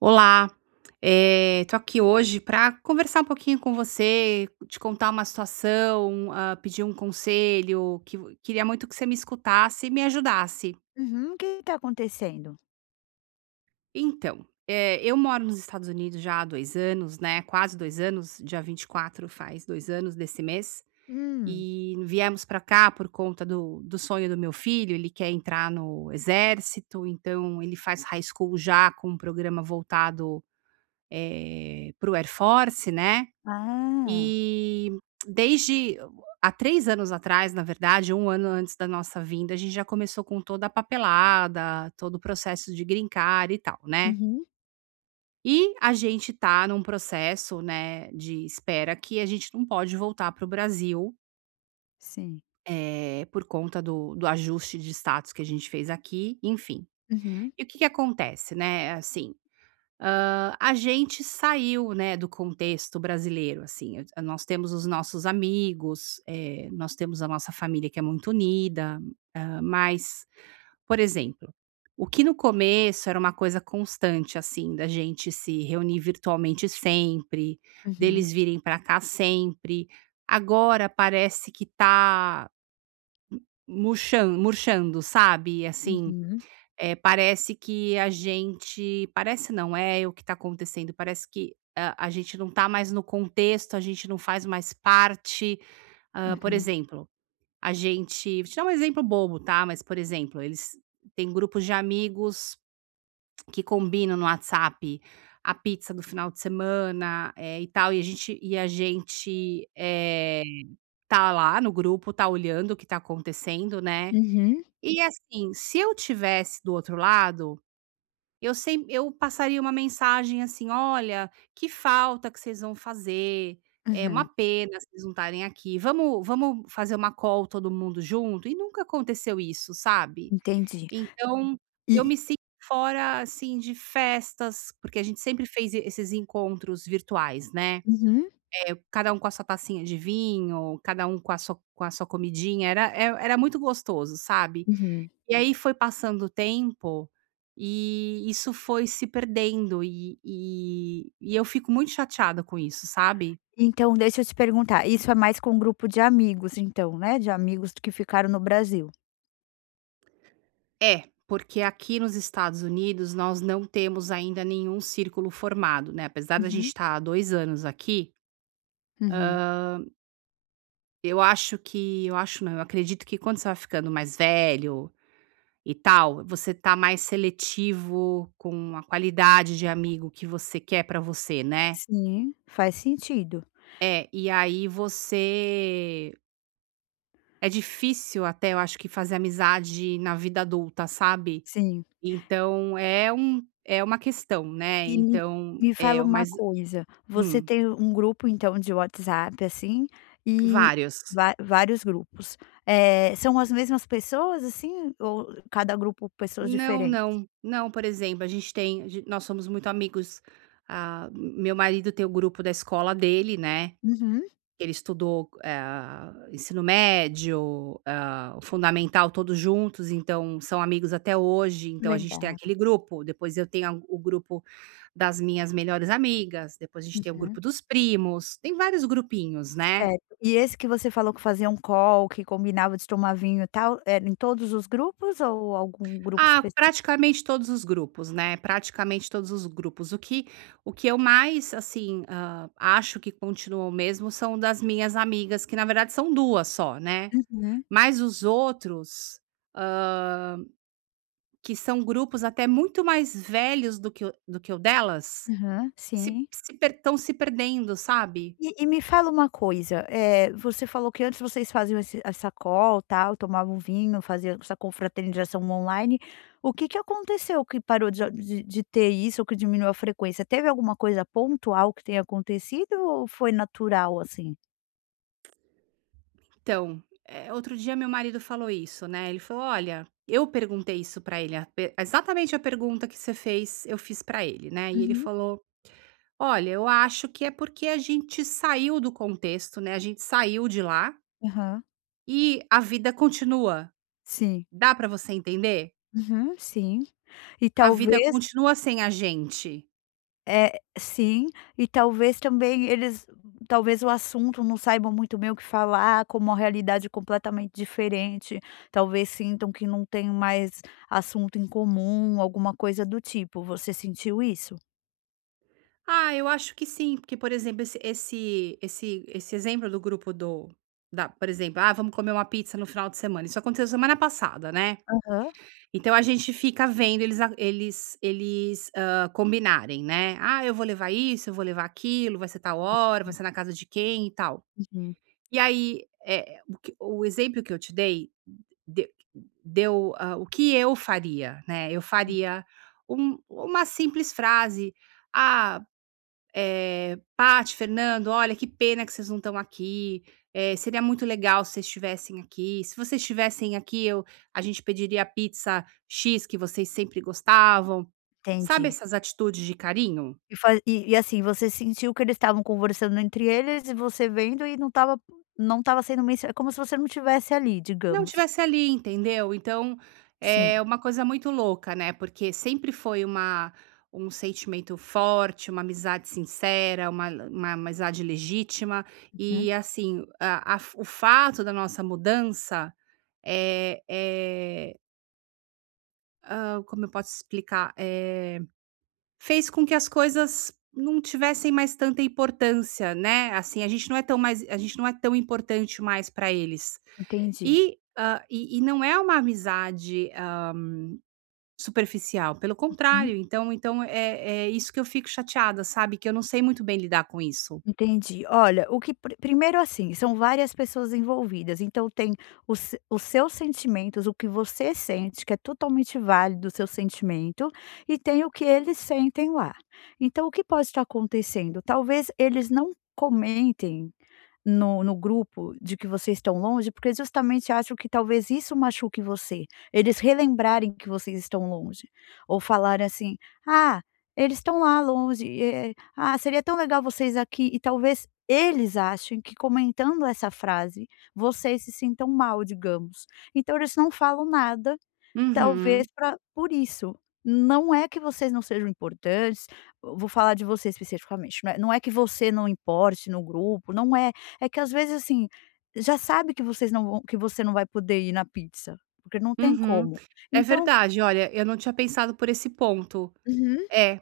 Olá, estou aqui hoje para conversar um pouquinho com você, te contar uma situação, pedir um conselho, que queria muito que você me escutasse e me ajudasse. Uhum. O que está acontecendo? Então, eu moro nos Estados Unidos já há dois anos, né? Quase dois anos, dia 24, faz dois anos desse mês. Hum. E viemos para cá por conta do sonho do meu filho, ele quer entrar no exército, então ele faz high school já com um programa voltado para o Air Force, né? Ah. E desde há 3 anos atrás, na verdade, um ano antes da nossa vinda, a gente já começou com toda a papelada, todo o processo de grincar e tal, né. Uhum. E a gente tá num processo, né, de espera que a gente não pode voltar para o Brasil, Sim. Por conta do ajuste de status que a gente fez aqui, enfim. Uhum, E o que que acontece, né, assim. A gente saiu, né, do contexto brasileiro, assim, nós temos os nossos amigos, nós temos a nossa família que é muito unida, mas, por exemplo, o que no começo era uma coisa constante, assim, da gente se reunir virtualmente sempre, uhum, deles virem para cá sempre, agora parece que tá murchando, sabe, assim. uhum, Parece que a gente, parece não, é o que está acontecendo, parece que a gente não está mais no contexto, a gente não faz mais parte. Por uhum, exemplo, a gente vou te dar um exemplo bobo, tá, mas, por exemplo, eles têm grupos de amigos que combinam no WhatsApp a pizza do final de semana, e tal, e a gente, está lá no grupo, tá olhando o que está acontecendo, né. uhum, E assim, se eu tivesse do outro lado eu sem eu passaria uma mensagem assim: "Olha, que falta que vocês vão fazer, é uma uhum. pena vocês não estarem aqui, vamos fazer uma call todo mundo junto?" E nunca aconteceu isso, sabe. Entendi. Então, eu E me sinto fora, assim, de festas, porque a gente sempre fez e esses encontros virtuais, né. uhum, Cada um com a sua tacinha de vinho, cada um com a sua comidinha, era muito gostoso, sabe. uhum. E aí foi passando o tempo, e isso foi se perdendo e eu fico muito chateada com isso, sabe. Então deixa eu te perguntar, isso é mais com um grupo de amigos então, né, de amigos que ficaram no Brasil? É, porque aqui nos Estados Unidos nós não temos ainda nenhum círculo formado, né, apesar da gente Uhum, estar há 2 anos aqui, uhum. Eu acho não, eu acredito que quando você vai ficando mais velho e tal, você tá mais seletivo com a qualidade de amigo que você quer pra você, né. Sim, faz sentido. É, e aí você É difícil até, eu acho que fazer amizade na vida adulta, sabe. Sim. Então é uma questão, né, E me então, me fala uma coisa, você hum. tem um grupo então de WhatsApp, assim, e Vários. va vários grupos, são as mesmas pessoas, assim, ou cada grupo pessoas Não, diferentes? não. Não, por exemplo, a gente tem a gen nós somos muito amigos, meu marido tem o grupo da escola dele, né. Uhum, Ele estudou, ensino médio, o fundamental todos juntos, então são amigos até hoje, então a gente tem legal. aquele grupo, depois eu tenho a o grupo das minhas melhores amigas, depois a gente tem o grupo Uhum. dos primos, tem vários grupinhos, né. Certo. E esse que você falou que fazia um call, que combinava de tomar vinho e tal, era em todos os grupos ou algum grupo Ah, específico? praticamente todos os grupos, né, praticamente todos os grupos. O que eu mais, assim, acho que continuam mesmo são das minhas amigas, que na verdade são 2 só, né. Uhum, Mas os outros, que são grupos até muito mais velhos do que o delas, aham, se sim. estão se perdendo, sabe. Me fala uma coisa, você falou que antes vocês faziam esse essa call, tal, tomavam vinho, faziam essa confraternização online. O que que aconteceu que parou de ter isso ou que diminuiu a frequência? Teve alguma coisa pontual que tenha acontecido ou foi natural, assim? Então, outro dia meu marido falou isso, né, ele falou: "Olha", eu perguntei isso pra ele, a pe exatamente a pergunta que você fez, eu fiz pra ele, né, e ele Uhum. falou: "Olha, eu acho que é porque a gente saiu do contexto, né, a gente saiu de lá Aham. e a vida continua. Sim. Dá pra você entender? Uhum, sim. E A vida talvez. continua sem a gente". É, sim, e talvez também eles talvez o assunto não saibam muito bem o que falar, como uma realidade completamente diferente, talvez sintam que não tem mais assunto em comum, alguma coisa do tipo. Você sentiu isso? Ah, eu acho que sim, porque, por exemplo, esse exemplo do grupo do da por exemplo: "Ah, vamos comer uma pizza no final de semana", isso aconteceu semana passada, né. Aham. Então a gente fica vendo eles a eles eles, combinarem, né: "Ah, eu vou levar isso, eu vou levar aquilo, vai ser tal hora, vai ser na casa de quem e tal". Uhum. E aí, é o exemplo que eu te dei de o que eu faria, né. Eu faria uma simples frase: "Ah, Paty, Fernando, olha, que pena que vocês não estão aqui. Seria muito legal se vocês estivessem aqui. Se vocês estivessem aqui, eu a gente pediria a pizza X que vocês sempre gostavam." Sabe Entendi. essas atitudes de carinho? E fa e assim, você sentiu que eles estavam conversando entre eles e você vendo e não estava não estava sendo mencio é como se você não estivesse ali, Não digamos. tivesse ali, entendeu? Então, é Sim, uma coisa muito louca, né? Porque sempre foi uma um sentimento forte, uma amizade sincera, uma amizade legítima. uhum, E assim, o fato da nossa mudança é, é como eu posso explicar? Fez com que as coisas não tivessem mais tanta importância, né, assim, a gente não é tão importante mais para eles. entendi. E, hã, e não é uma amizade, superficial, pelo contrário, então é é isso que eu fico chateada, sabe, que eu não sei muito bem lidar com isso. Entendi. Olha, o que primeiro, assim, são várias pessoas envolvidas, então tem os se os seus sentimentos, o que você sente, que é totalmente válido o seu sentimento, e tem o que eles sentem lá. Então o que pode estar acontecendo? Talvez eles não comentem no grupo de que vocês estão longe, porque justamente acham que talvez isso machuque você, eles relembrarem que vocês estão longe, ou falarem assim: "Ah, eles estão lá longe, ah, seria tão legal vocês aqui", e talvez eles achem que comentando essa frase, vocês se sintam mal, digamos. Então eles não falam nada. Talvez Uhum, pra por isso. Não é que vocês não sejam importantes, vou falar de você especificamente, não é não é que você não importe no grupo, não é, é que às vezes, assim, já sabe que vocês não vão que você não vai poder ir na pizza, porque não tem uhum. como. É Então. verdade, olha, eu não tinha pensado por esse ponto. Uhum. É,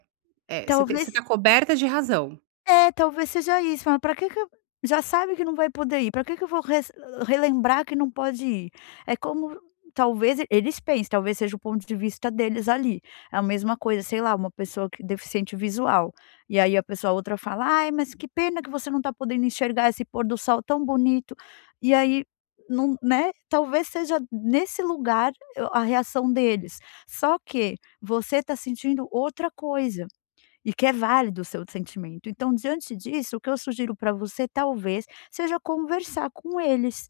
é, você Talvez. tá coberta de razão. Talvez seja isso, fala: "Pra que que eu" já sabe que não vai poder ir, pra que que eu vou res relembrar que não pode ir? É como talvez eles pensem, talvez seja o ponto de vista deles ali. É a mesma coisa, sei lá, uma pessoa que deficiente visual, e aí a pessoa outra fala: "Ai, mas que pena que você não tá podendo enxergar esse pôr do sol tão bonito". E aí não né, talvez seja nesse lugar a reação deles. Só que você tá sentindo outra coisa e que é válido o seu sentimento. Então, diante disso, o que eu sugiro para você, talvez, seja conversar com eles.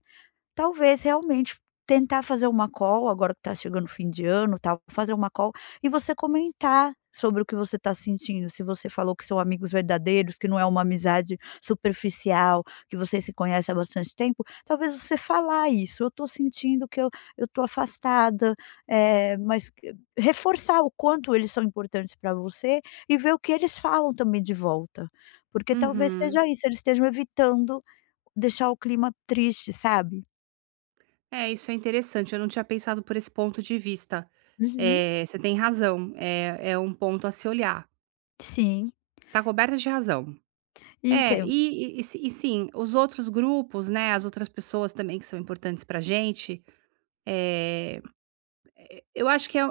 Talvez realmente tentar fazer uma call, agora que está chegando o fim de ano, tal, fazer uma call e você comentar sobre o que você está sentindo, se você falou que são amigos verdadeiros, que não é uma amizade superficial, que você se conhece há bastante tempo, talvez você falar isso: "Eu estou sentindo que eu estou afastada", eh, mas q reforçar o quanto eles são importantes para você e ver o que eles falam também de volta, porque talvez Uhum. seja isso, eles estejam evitando deixar o clima triste, sabe? É, isso é interessante, eu não tinha pensado por esse ponto de vista. Uhum, Você tem razão, é é um ponto a se olhar. sim, Tá coberta de razão. É, então e si e Sim, os outros grupos, né, as outras pessoas também que são importantes pra gente. Eu acho que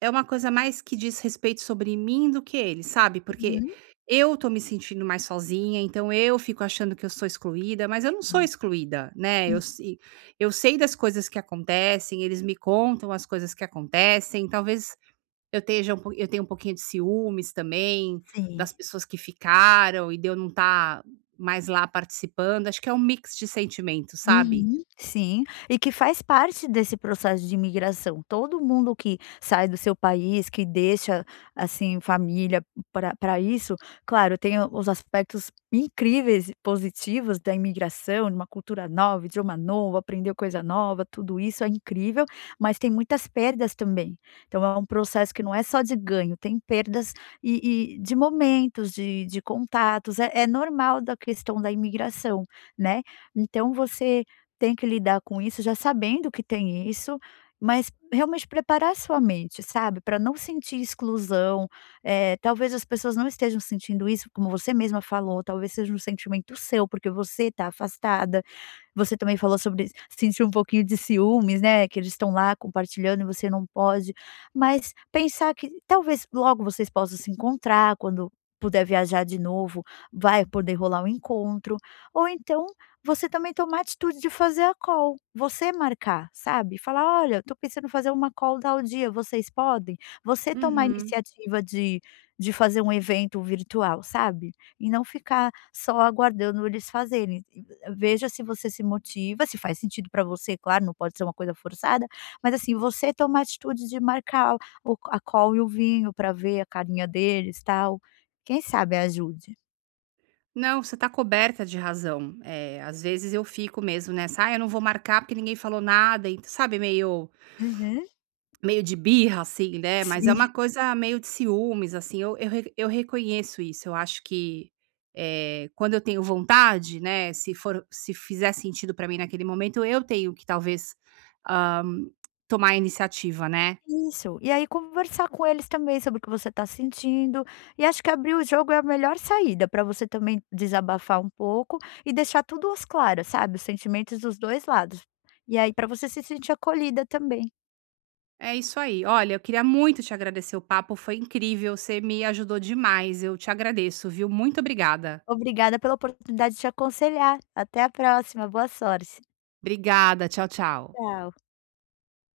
é uma coisa mais que diz respeito sobre mim do que ele, sabe, porque uhum, eu tô me sentindo mais sozinha, então eu fico achando que eu sou excluída, mas eu não sou excluída, né, eu hum, se eu sei das coisas que acontecem, eles me contam as coisas que acontecem, talvez eu tenha um pouquinho de ciúmes também, sim. das pessoas que ficaram e de eu não estar mais lá participando, acho que é um mix de sentimentos, sabe? Uhum, sim, e que faz parte desse processo de imigração. Todo mundo que sai do seu país, que deixa, assim, família para pra isso, claro, tem o os aspectos incríveis e positivos da imigração, de uma cultura nova, idioma novo, aprender coisa nova, tudo isso é incrível, mas tem muitas perdas também. Então é um processo que não é só de ganho, tem perdas e de momentos, de contatos, é normal da questão da imigração, né. Então você tem que lidar com isso já sabendo que tem isso, mas realmente preparar a sua mente, sabe, para não sentir exclusão, talvez as pessoas não estejam sentindo isso, como você mesma falou, talvez seja um sentimento seu, porque você está afastada. Você também falou sobre sentir um pouquinho de ciúmes, né, que eles estão lá compartilhando e você não pode, mas pensar que talvez logo vocês possam se encontrar, quando puder viajar de novo, vai poder rolar um encontro, ou então você também tomar a atitude de fazer a call, você marcar, sabe, falar: "Olha, estou pensando em fazer uma call tal dia, vocês podem?". Você tomar a Uhum. iniciativa de fazer um evento virtual, sabe, e não ficar só aguardando eles fazerem. E, veja se você se motiva, se faz sentido para você, claro, não pode ser uma coisa forçada, mas, assim, você tomar a atitude de marcar o a call e o vinho para ver a carinha deles, tal, quem sabe ajude. Não, você está coberta de razão. Eh, às vezes eu fico mesmo nessa: "Ah, eu não vou marcar porque ninguém falou nada", e sabe, Uhum. meio de birra, assim, né, mas é Sim. uma coisa meio de ciúmes, assim, eu reconheço isso. Eu acho que, quando eu tenho vontade, né, se fizer sentido para mim naquele momento, eu tenho que talvez, hã, tomar a iniciativa, né. Isso. E aí conversar com eles também sobre o que você está sentindo, e acho que abrir o jogo é a melhor saída para você também desabafar um pouco e deixar tudo às claras, sabe, os sentimentos dos 2 lados. E aí para você se sentir acolhida também. É isso aí. Olha, eu queria muito te agradecer o papo, foi incrível, você me ajudou demais. Eu te agradeço, viu. Muito obrigada. Obrigada pela oportunidade de te aconselhar. Até a próxima, boa sorte. Obrigada, tchau, tchau. Tchau.